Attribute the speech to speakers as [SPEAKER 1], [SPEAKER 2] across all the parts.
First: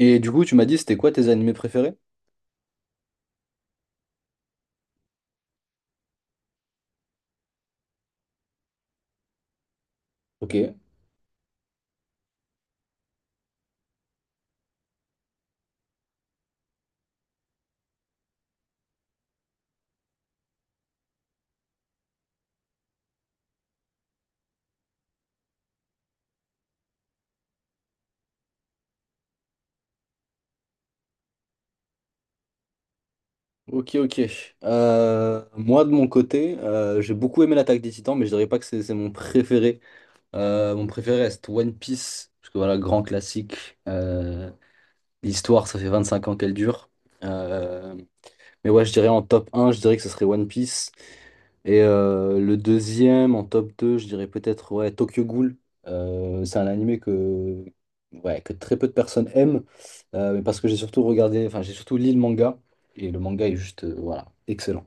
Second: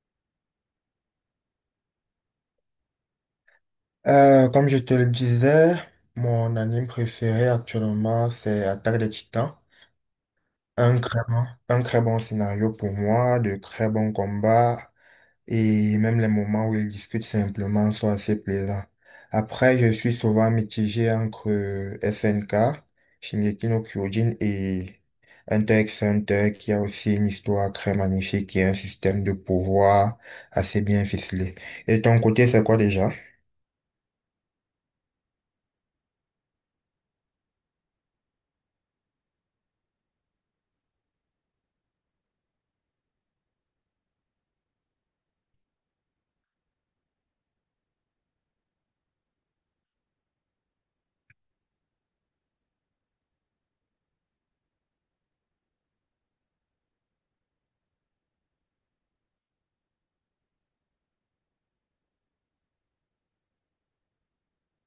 [SPEAKER 1] Et du coup, tu m'as dit, c'était quoi tes animés préférés?
[SPEAKER 2] Comme je te le disais, mon anime préféré actuellement, c'est Attaque des Titans.
[SPEAKER 1] Ok.
[SPEAKER 2] Un très bon scénario pour moi, de très bons combats, et même les moments où ils discutent simplement sont assez plaisants. Après, je suis souvent mitigé entre SNK, Shingeki no Kyojin et Hunter x Hunter, qui a aussi une histoire très magnifique et un système de pouvoir assez bien ficelé. Et ton côté, c'est quoi déjà?
[SPEAKER 1] Ok, ok. Moi, de mon côté, j'ai beaucoup aimé l'Attaque des Titans, mais je dirais pas que c'est mon préféré. Mon préféré reste One Piece, parce que voilà, grand classique. L'histoire, ça fait 25 ans qu'elle dure. Euh, Mais ouais, je dirais en top un, je dirais que ce serait One Piece. Et le deuxième, en top deux, je dirais peut-être ouais, Tokyo Ghoul. C'est un animé que, ouais, que très peu de personnes aiment, mais parce que j'ai surtout regardé, enfin j'ai surtout lu le manga, et le manga est juste, voilà, excellent.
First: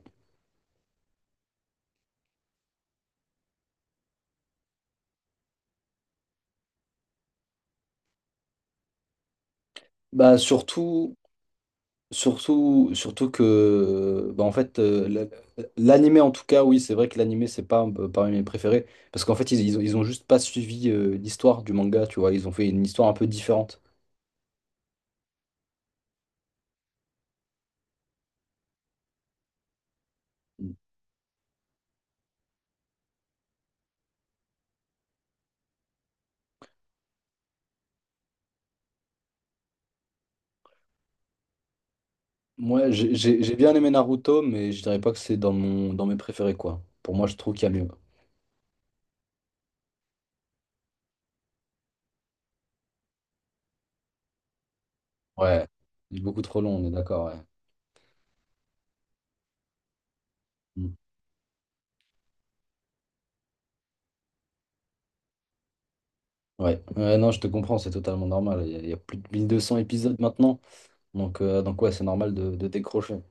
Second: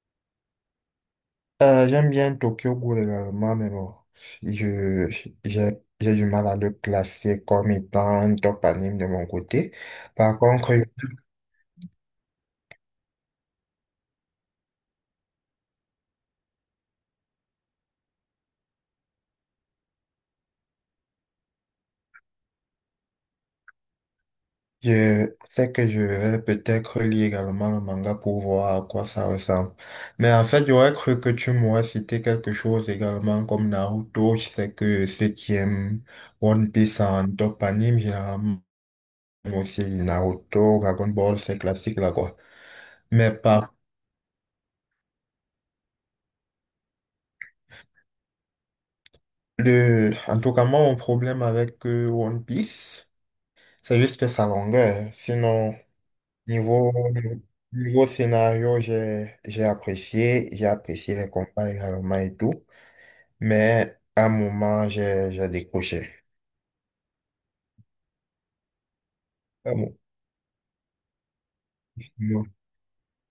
[SPEAKER 2] J'aime bien Tokyo Ghoul également, mais bon, je, j'ai, j'ai du mal à le classer comme étant un top anime de mon côté.
[SPEAKER 1] Bah
[SPEAKER 2] Par contre,
[SPEAKER 1] surtout, surtout, surtout que, bah, en fait, l'animé en tout cas, oui, c'est vrai que l'animé c'est pas parmi mes préférés, parce qu'en fait ils ont juste pas suivi l'histoire du manga, tu vois, ils ont fait une histoire un peu différente.
[SPEAKER 2] je sais que je vais peut-être lire également le manga pour voir à quoi ça ressemble. Mais en fait, j'aurais cru que tu m'aurais cité quelque chose également comme Naruto. Je sais que ceux qui aiment One Piece en top anime, généralement, aussi Naruto, Dragon Ball, c'est classique là quoi.
[SPEAKER 1] Moi,
[SPEAKER 2] Mais
[SPEAKER 1] j'ai
[SPEAKER 2] par
[SPEAKER 1] bien aimé Naruto, mais je dirais pas que c'est dans mon dans mes préférés, quoi. Pour moi, je trouve qu'il y a mieux.
[SPEAKER 2] En tout cas, moi, mon problème avec One Piece, c'est juste sa longueur.
[SPEAKER 1] Ouais.
[SPEAKER 2] Sinon,
[SPEAKER 1] Il est beaucoup trop long, on est
[SPEAKER 2] niveau,
[SPEAKER 1] d'accord, ouais.
[SPEAKER 2] niveau scénario, j'ai, j'ai apprécié, j'ai
[SPEAKER 1] Mm.
[SPEAKER 2] apprécié les combats également et tout, mais à un moment, j'ai décroché.
[SPEAKER 1] Ouais. Ouais, non, je te comprends, c'est totalement normal. Il y a plus de
[SPEAKER 2] À un
[SPEAKER 1] 1200
[SPEAKER 2] mo-
[SPEAKER 1] épisodes maintenant. Donc ouais, c'est normal de décrocher.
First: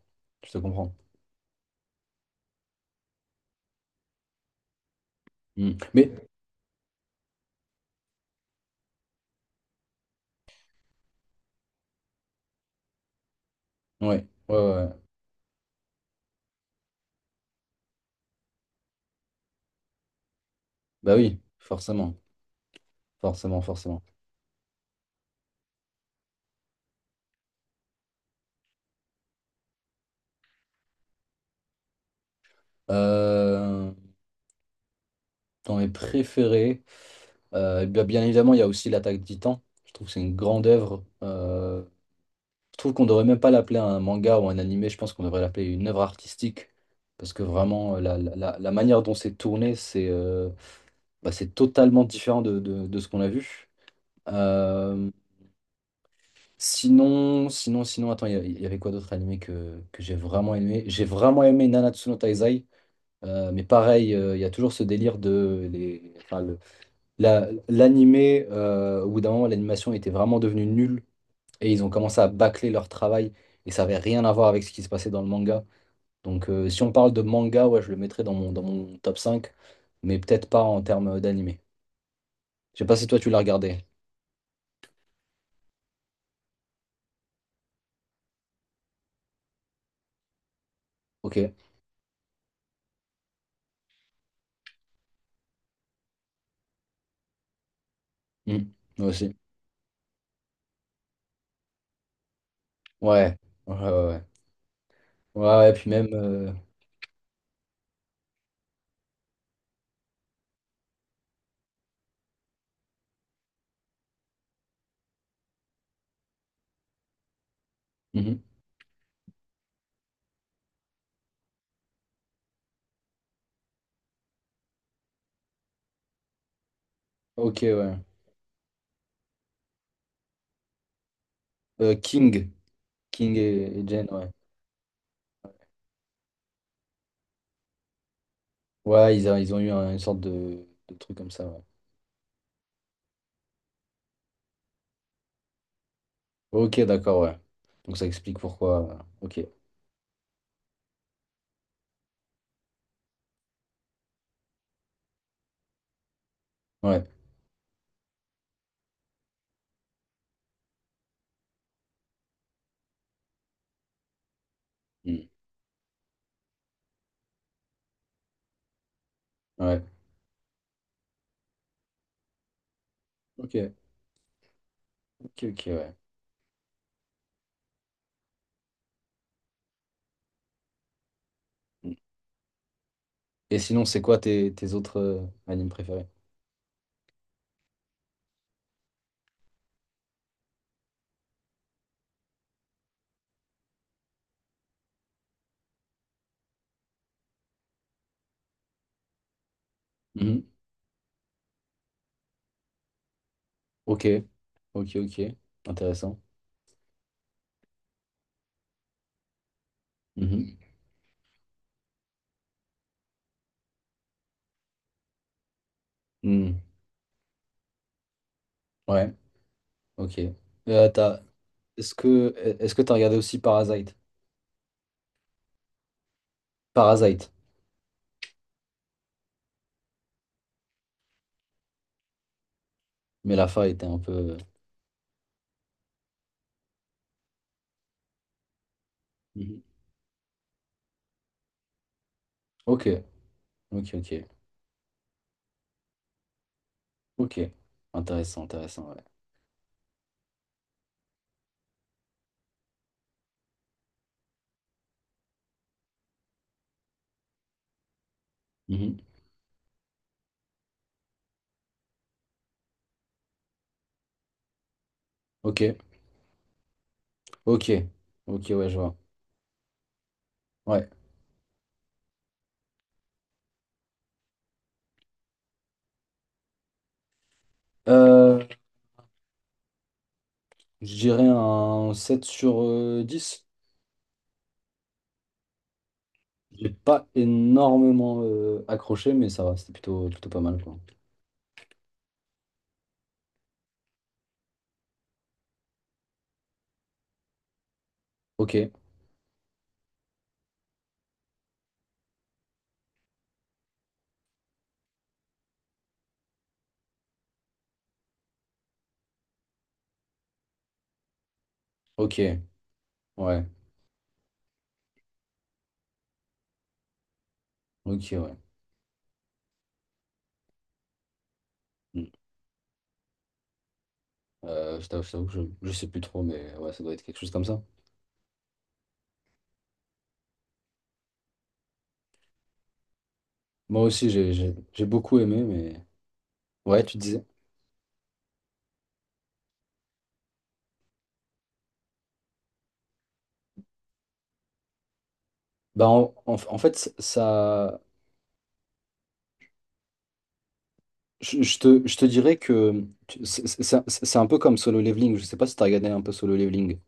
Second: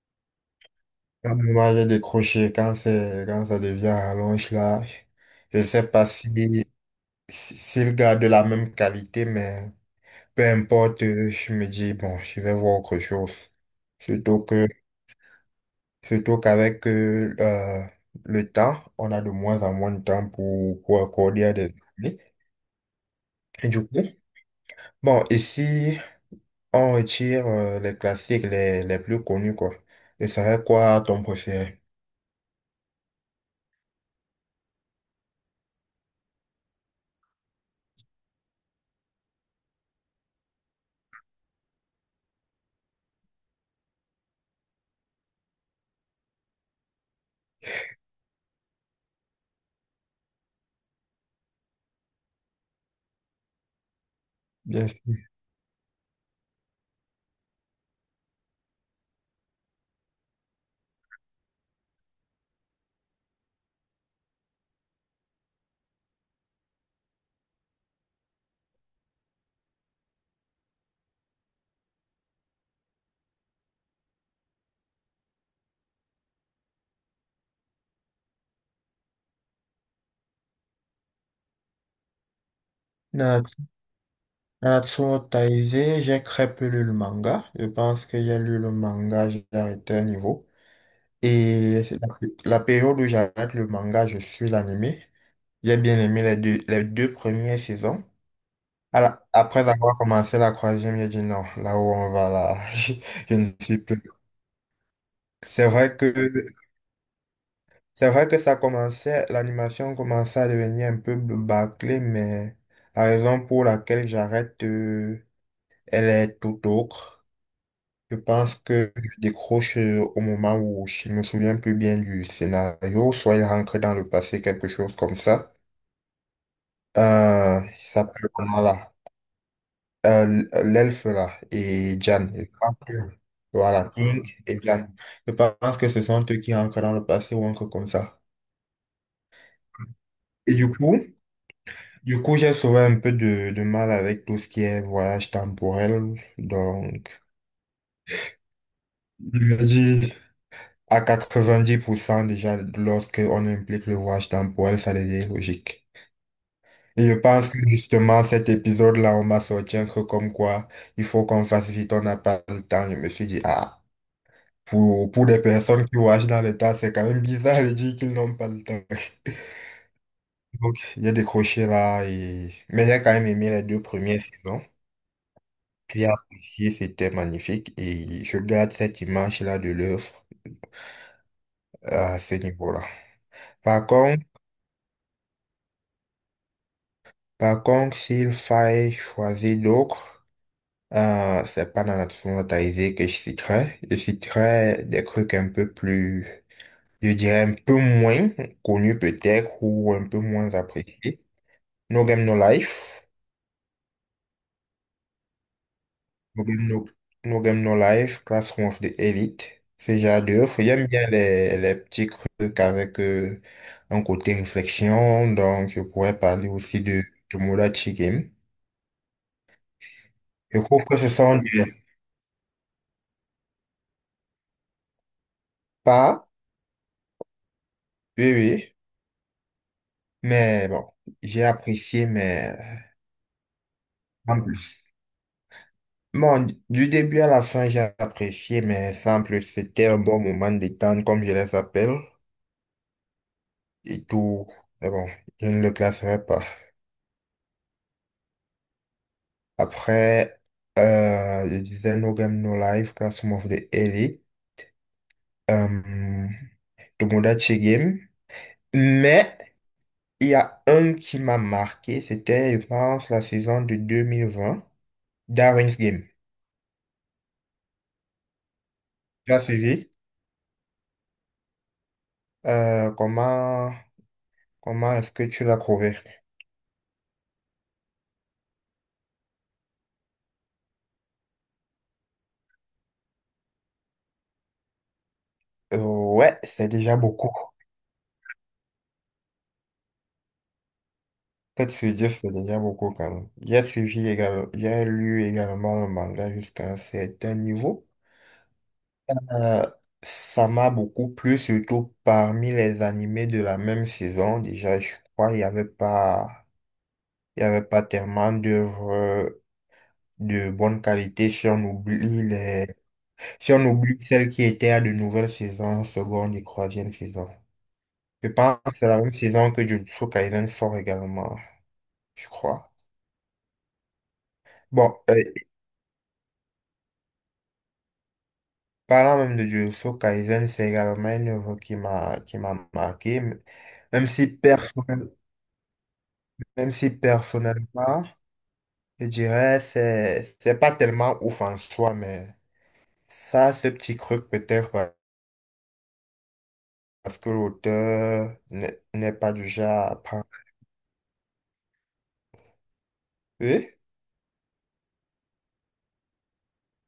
[SPEAKER 1] Je te comprends.
[SPEAKER 2] à un moment, j'ai décroché quand ça devient rallonge là. Je
[SPEAKER 1] Mm.
[SPEAKER 2] sais pas
[SPEAKER 1] Mais,
[SPEAKER 2] s'il garde la même qualité, mais peu importe, je me dis, bon, je vais voir autre chose.
[SPEAKER 1] ouais,
[SPEAKER 2] Surtout
[SPEAKER 1] ouais,
[SPEAKER 2] que
[SPEAKER 1] ouais, ouais.
[SPEAKER 2] Surtout qu'avec le temps, on a de moins en moins de temps pour
[SPEAKER 1] Bah oui,
[SPEAKER 2] accorder à des
[SPEAKER 1] forcément.
[SPEAKER 2] amis.
[SPEAKER 1] Forcément,
[SPEAKER 2] Et du coup,
[SPEAKER 1] forcément.
[SPEAKER 2] bon, ici, on retire les classiques les plus connus, quoi. Et ça serait quoi ton préféré?
[SPEAKER 1] Euh, Dans mes préférés, bien bien évidemment, il y a aussi l'Attaque des Titans. Je trouve que c'est une grande œuvre. Je trouve qu'on devrait même pas l'appeler un manga ou un animé, je pense qu'on devrait l'appeler une œuvre artistique. Parce que vraiment, la manière dont c'est tourné, c'est c'est totalement différent de ce qu'on a vu.
[SPEAKER 2] Bien sûr.
[SPEAKER 1] Euh, sinon, sinon, attends, il y avait quoi d'autre animé que j'ai vraiment aimé? J'ai vraiment aimé Nanatsu no Taizai. Mais pareil, il y a toujours ce délire de les, enfin, le- la- l'animé, au bout d'un moment, l'animation était vraiment devenue nulle. Et ils ont commencé à bâcler leur travail et ça avait rien à voir avec ce qui se passait dans le manga. Donc si on parle de manga, ouais, je le mettrais dans dans mon top 5, mais peut-être pas en termes d'animé. Je sais pas si toi tu l'as
[SPEAKER 2] Na-
[SPEAKER 1] regardé.
[SPEAKER 2] Natsuo Taizai, j'ai très peu lu le manga. Je pense que j'ai lu le manga, j'ai arrêté un niveau.
[SPEAKER 1] Ok.
[SPEAKER 2] Et c'est la période où j'arrête le manga, je suis l'animé. J'ai bien aimé les deux premières saisons.
[SPEAKER 1] Hmm. Moi aussi.
[SPEAKER 2] Après avoir commencé la troisième, j'ai dit non, là où on va là, je
[SPEAKER 1] Ouais.
[SPEAKER 2] ne
[SPEAKER 1] Ouais,
[SPEAKER 2] suis plus.
[SPEAKER 1] ouais, ouais. Ouais,
[SPEAKER 2] C'est
[SPEAKER 1] ouais, puis
[SPEAKER 2] vrai
[SPEAKER 1] même.
[SPEAKER 2] que c'est vrai que ça commençait, l'animation commençait à devenir un peu bâclée, mais la raison pour laquelle j'arrête, elle est tout autre. Je
[SPEAKER 1] Mhm.
[SPEAKER 2] pense que je décroche au moment où je ne me souviens plus bien du scénario, soit il rentre dans le passé, quelque chose comme ça.
[SPEAKER 1] Ok, ouais.
[SPEAKER 2] Ça là. L'elfe là et Jan.
[SPEAKER 1] King. King et
[SPEAKER 2] Voilà,
[SPEAKER 1] Jane,
[SPEAKER 2] King
[SPEAKER 1] ouais.
[SPEAKER 2] et Jan. Je pense que ce sont eux qui rentrent dans le passé ou encore comme ça.
[SPEAKER 1] Ouais, ils ont eu une sorte
[SPEAKER 2] Et du
[SPEAKER 1] de
[SPEAKER 2] coup,
[SPEAKER 1] truc comme ça, ouais.
[SPEAKER 2] du coup, j'ai souvent un peu de mal avec tout ce qui est voyage temporel.
[SPEAKER 1] Ok, d'accord,
[SPEAKER 2] Donc,
[SPEAKER 1] ouais. Donc ça explique pourquoi. Ok.
[SPEAKER 2] je me dis à 90% déjà, lorsque on implique le voyage temporel, ça devient logique.
[SPEAKER 1] Ouais.
[SPEAKER 2] Et je pense que justement, cet épisode-là, on m'a sorti un truc comme quoi il faut qu'on fasse vite, on n'a pas le temps. Je me suis dit, ah. Pour
[SPEAKER 1] Hmm.
[SPEAKER 2] des personnes qui voyagent dans les tas, c'est quand même bizarre de dire qu'ils n'ont pas le temps.
[SPEAKER 1] Ouais.
[SPEAKER 2] Donc, j'ai décroché là et, mais j'ai quand même aimé les
[SPEAKER 1] Ok.
[SPEAKER 2] deux premières saisons.
[SPEAKER 1] Ok, ok, ouais.
[SPEAKER 2] J'ai apprécié, c'était magnifique et je garde cette image-là de l'œuvre
[SPEAKER 1] Mmh.
[SPEAKER 2] à ce niveau-là.
[SPEAKER 1] Et sinon,
[SPEAKER 2] Par
[SPEAKER 1] c'est quoi
[SPEAKER 2] contre,
[SPEAKER 1] tes autres animes préférés?
[SPEAKER 2] par contre, s'il fallait choisir d'autres, c'est pas dans la totalité que je citerai. Je citerai des trucs un peu plus, je dirais un peu moins connus peut-être ou un peu
[SPEAKER 1] Mhm.
[SPEAKER 2] moins appréciés. No Game No Life,
[SPEAKER 1] Ok, ok, ok. Intéressant.
[SPEAKER 2] No Game No, No Game No Life, Classroom of the Elite, ce genre
[SPEAKER 1] Mhm.
[SPEAKER 2] d'œuvre. J'aime bien les petits trucs avec un côté réflexion, donc je pourrais parler
[SPEAKER 1] Hmm.
[SPEAKER 2] aussi de Tomodachi Game.
[SPEAKER 1] Ouais, ok.
[SPEAKER 2] Je trouve
[SPEAKER 1] Euh,
[SPEAKER 2] que ce
[SPEAKER 1] t'as-
[SPEAKER 2] sont des
[SPEAKER 1] Est-ce que Est-ce que t'as regardé aussi Parasite?
[SPEAKER 2] pas,
[SPEAKER 1] Parasite.
[SPEAKER 2] oui, oui, mais bon, j'ai apprécié, mais
[SPEAKER 1] Mais la fin était un peu.
[SPEAKER 2] sans plus. Bon, du début à la fin, j'ai apprécié, mais sans plus,
[SPEAKER 1] Mhm.
[SPEAKER 2] c'était un bon moment de détente, comme je les appelle,
[SPEAKER 1] Ok, ok,
[SPEAKER 2] et
[SPEAKER 1] ok.
[SPEAKER 2] tout, mais bon, je ne le classerai pas.
[SPEAKER 1] Ok. Intéressant, intéressant, ouais.
[SPEAKER 2] Après, je disais No Game No Life, Classroom of the Elite, euh, Tomodachi Game.
[SPEAKER 1] Mhm.
[SPEAKER 2] Mais il y a un qui m'a marqué, c'était, je pense, la saison de 2020,
[SPEAKER 1] Ok,
[SPEAKER 2] Darwin's Game.
[SPEAKER 1] ok. Ok, ouais, je vois.
[SPEAKER 2] Tu as suivi?
[SPEAKER 1] Ouais.
[SPEAKER 2] Euh, comment comment est-ce que tu l'as trouvé?
[SPEAKER 1] Euh, je dirais un 7 sur 10.
[SPEAKER 2] Ouais,
[SPEAKER 1] J'ai
[SPEAKER 2] c'est déjà
[SPEAKER 1] pas
[SPEAKER 2] beaucoup.
[SPEAKER 1] énormément accroché, mais ça va, c'était plutôt, plutôt pas mal, quoi.
[SPEAKER 2] Peut-être se dire c'est déjà beaucoup quand même. J'ai suivi également, j'ai lu également le manga jusqu'à un certain niveau.
[SPEAKER 1] Ok.
[SPEAKER 2] Euh, Ça m'a beaucoup plu, surtout parmi les animés de la même saison. Déjà, je crois qu'il n'y avait pas, il y avait pas tellement d'œuvres de bonne qualité si on
[SPEAKER 1] Ok,
[SPEAKER 2] oublie
[SPEAKER 1] ouais,
[SPEAKER 2] celles qui étaient à de nouvelles saisons, seconde et troisième saison.
[SPEAKER 1] ok,
[SPEAKER 2] Je
[SPEAKER 1] ouais.
[SPEAKER 2] pense que c'est la même saison que Jujutsu Kaisen sort également,
[SPEAKER 1] Mm.
[SPEAKER 2] je crois. Bon,
[SPEAKER 1] Je t'avoue que je sais plus trop, mais ouais, ça doit être quelque chose comme ça.
[SPEAKER 2] parlant même de Jujutsu Kaisen, c'est également une œuvre qui m'a marqué,
[SPEAKER 1] Moi
[SPEAKER 2] même
[SPEAKER 1] aussi,
[SPEAKER 2] si
[SPEAKER 1] j'ai
[SPEAKER 2] personnellement,
[SPEAKER 1] beaucoup aimé, mais
[SPEAKER 2] même
[SPEAKER 1] ouais,
[SPEAKER 2] si
[SPEAKER 1] tu disais.
[SPEAKER 2] personnellement, je dirais, c'est pas tellement ouf en soi, mais ça, ce petit truc
[SPEAKER 1] Bah, en, en- en fait,
[SPEAKER 2] parce que
[SPEAKER 1] ça.
[SPEAKER 2] l'auteur n'est pas du genre à prendre.
[SPEAKER 1] Je te dirais que tu- c'est c'est-
[SPEAKER 2] Oui,
[SPEAKER 1] c'est- c'est un peu comme Solo Leveling. Je sais pas si t'as regardé un peu Solo Leveling.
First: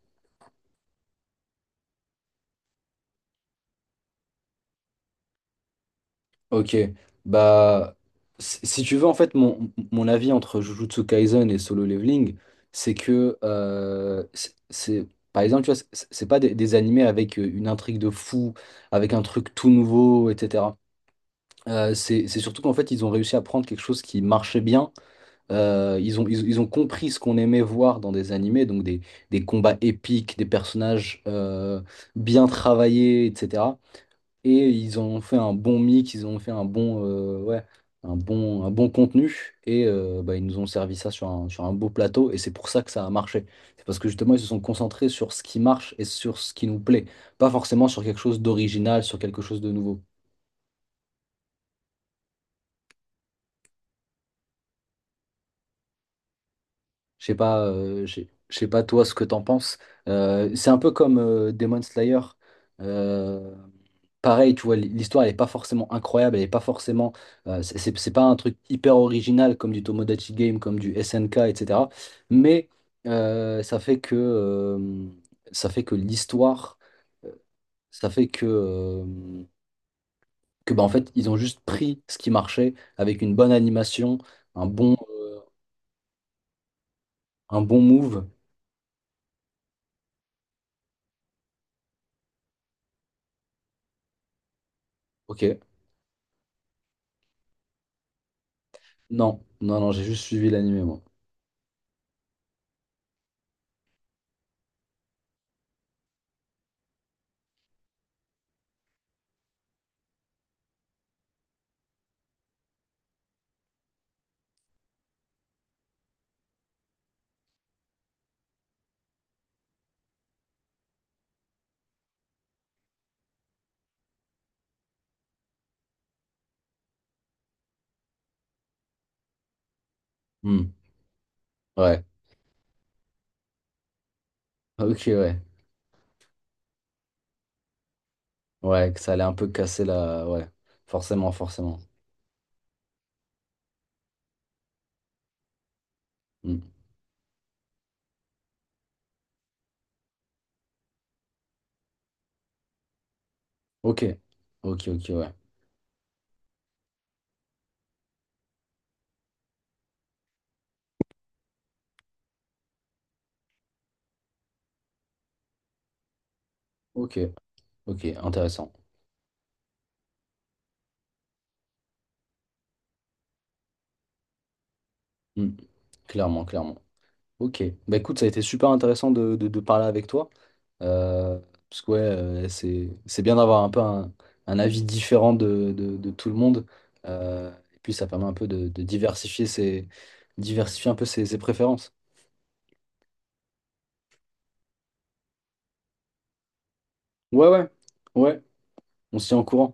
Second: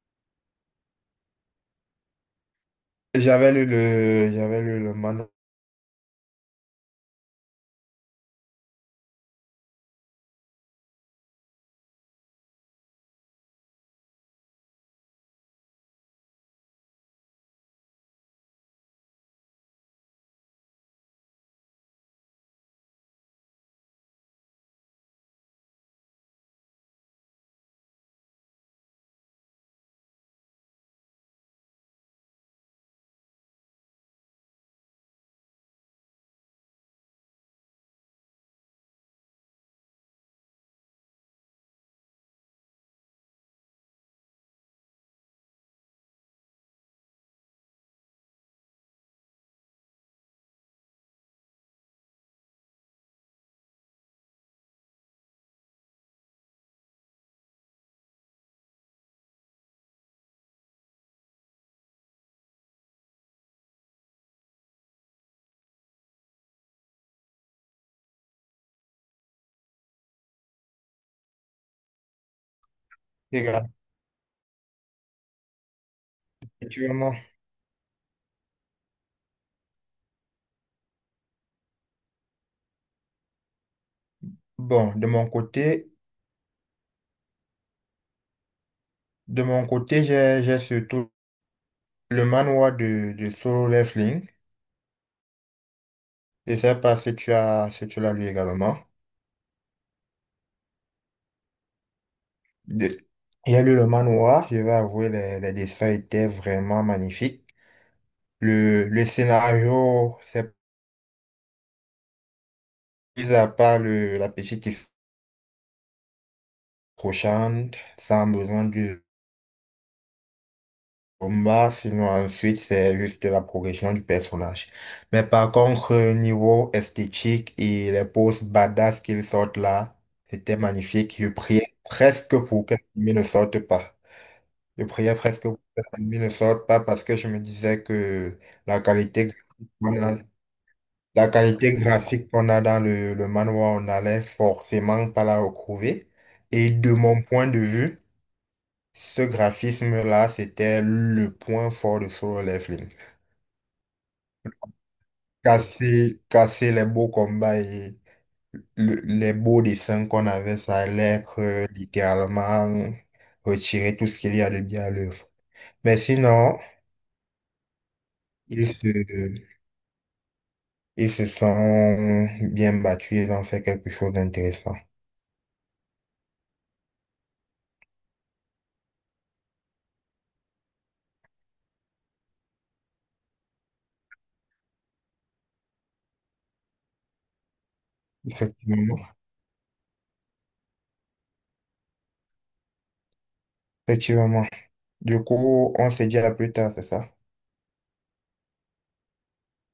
[SPEAKER 2] j'avais lu le manuel
[SPEAKER 1] Ok, bah si si tu veux en fait mon avis entre Jujutsu Kaisen et Solo Leveling, c'est que par exemple tu vois c'est pas des animés avec une intrigue de fou, avec un truc tout nouveau, etc. C'est surtout qu'en fait ils ont réussi à prendre quelque chose qui marchait bien. Ils ont compris ce qu'on aimait voir dans des animés, donc des combats épiques, des personnages bien travaillés, etc, et ils ont fait un bon mix, ils ont fait un bon, ouais, un bon contenu et bah, ils nous ont servi ça sur sur un beau plateau et c'est pour ça que ça a marché. C'est parce que justement ils se sont concentrés sur ce qui marche et sur ce qui nous plaît, pas forcément sur quelque chose d'original, sur quelque chose de nouveau. Je sais pas, je sais pas toi ce que t'en penses. C'est un peu comme Demon Slayer. Euh, Pareil, tu vois, l'histoire elle est pas forcément incroyable, elle est pas forcément, c'est pas un truc hyper original comme du Tomodachi Game, comme du SNK, etc. Mais euh, ça fait que euh, ça fait que l'histoire,
[SPEAKER 2] gratuitement.
[SPEAKER 1] euh, ça fait que bah, en fait ils ont juste pris ce qui marchait avec une bonne animation, un
[SPEAKER 2] Bon,
[SPEAKER 1] bon
[SPEAKER 2] de mon côté,
[SPEAKER 1] un bon move.
[SPEAKER 2] de mon côté, j'ai surtout le manoir de Solo Leveling.
[SPEAKER 1] Ok.
[SPEAKER 2] Je sais pas si tu l'as lu également.
[SPEAKER 1] Non, non, non, j'ai juste suivi l'animé, moi.
[SPEAKER 2] De- J'ai lu le manoir, je vais avouer, les dessins étaient vraiment magnifiques. Le scénario, c'est, mis à part la petite histoire crochante, sans besoin du combat, sinon ensuite c'est juste la progression du personnage. Mais par contre, niveau esthétique et les poses badass qu'ils sortent là, c'était
[SPEAKER 1] Hmm.
[SPEAKER 2] magnifique. Je priais
[SPEAKER 1] Ouais.
[SPEAKER 2] presque pour que l'anime ne sorte pas. Je
[SPEAKER 1] Ok,
[SPEAKER 2] priais
[SPEAKER 1] ouais.
[SPEAKER 2] presque pour que l'anime ne sorte pas parce que je me disais que la
[SPEAKER 1] Ouais, que ça allait
[SPEAKER 2] qualité
[SPEAKER 1] un peu
[SPEAKER 2] graphique
[SPEAKER 1] casser
[SPEAKER 2] qu'on a,
[SPEAKER 1] la... Ouais.
[SPEAKER 2] la
[SPEAKER 1] Forcément,
[SPEAKER 2] qualité
[SPEAKER 1] forcément.
[SPEAKER 2] graphique qu'on a dans le manhwa, on allait forcément pas la retrouver.
[SPEAKER 1] Hmm.
[SPEAKER 2] Et de mon point de vue, ce graphisme-là, c'était le point fort de Solo Leveling.
[SPEAKER 1] Ok. Ok, ok, ouais.
[SPEAKER 2] Casser les beaux combats et les beaux dessins qu'on avait, ça allait être littéralement retirer tout ce qu'il y a de bien à l'œuvre. Mais sinon,
[SPEAKER 1] Ok, ok, intéressant.
[SPEAKER 2] ils se, ils se sont bien battus, ils ont fait quelque chose d'intéressant.
[SPEAKER 1] Hmm. Clairement, clairement. Ok. Bah écoute, ça a été super intéressant de parler avec toi. Euh, parce que ouais, c'est bien d'avoir un peu un avis différent de tout le monde. Et puis ça permet un peu de
[SPEAKER 2] Effectivement.
[SPEAKER 1] diversifier diversifier un peu ses préférences.
[SPEAKER 2] Effectivement. Du coup, on se dit à plus tard, c'est ça?
[SPEAKER 1] Ouais, ouais. Ouais. On se tient au courant.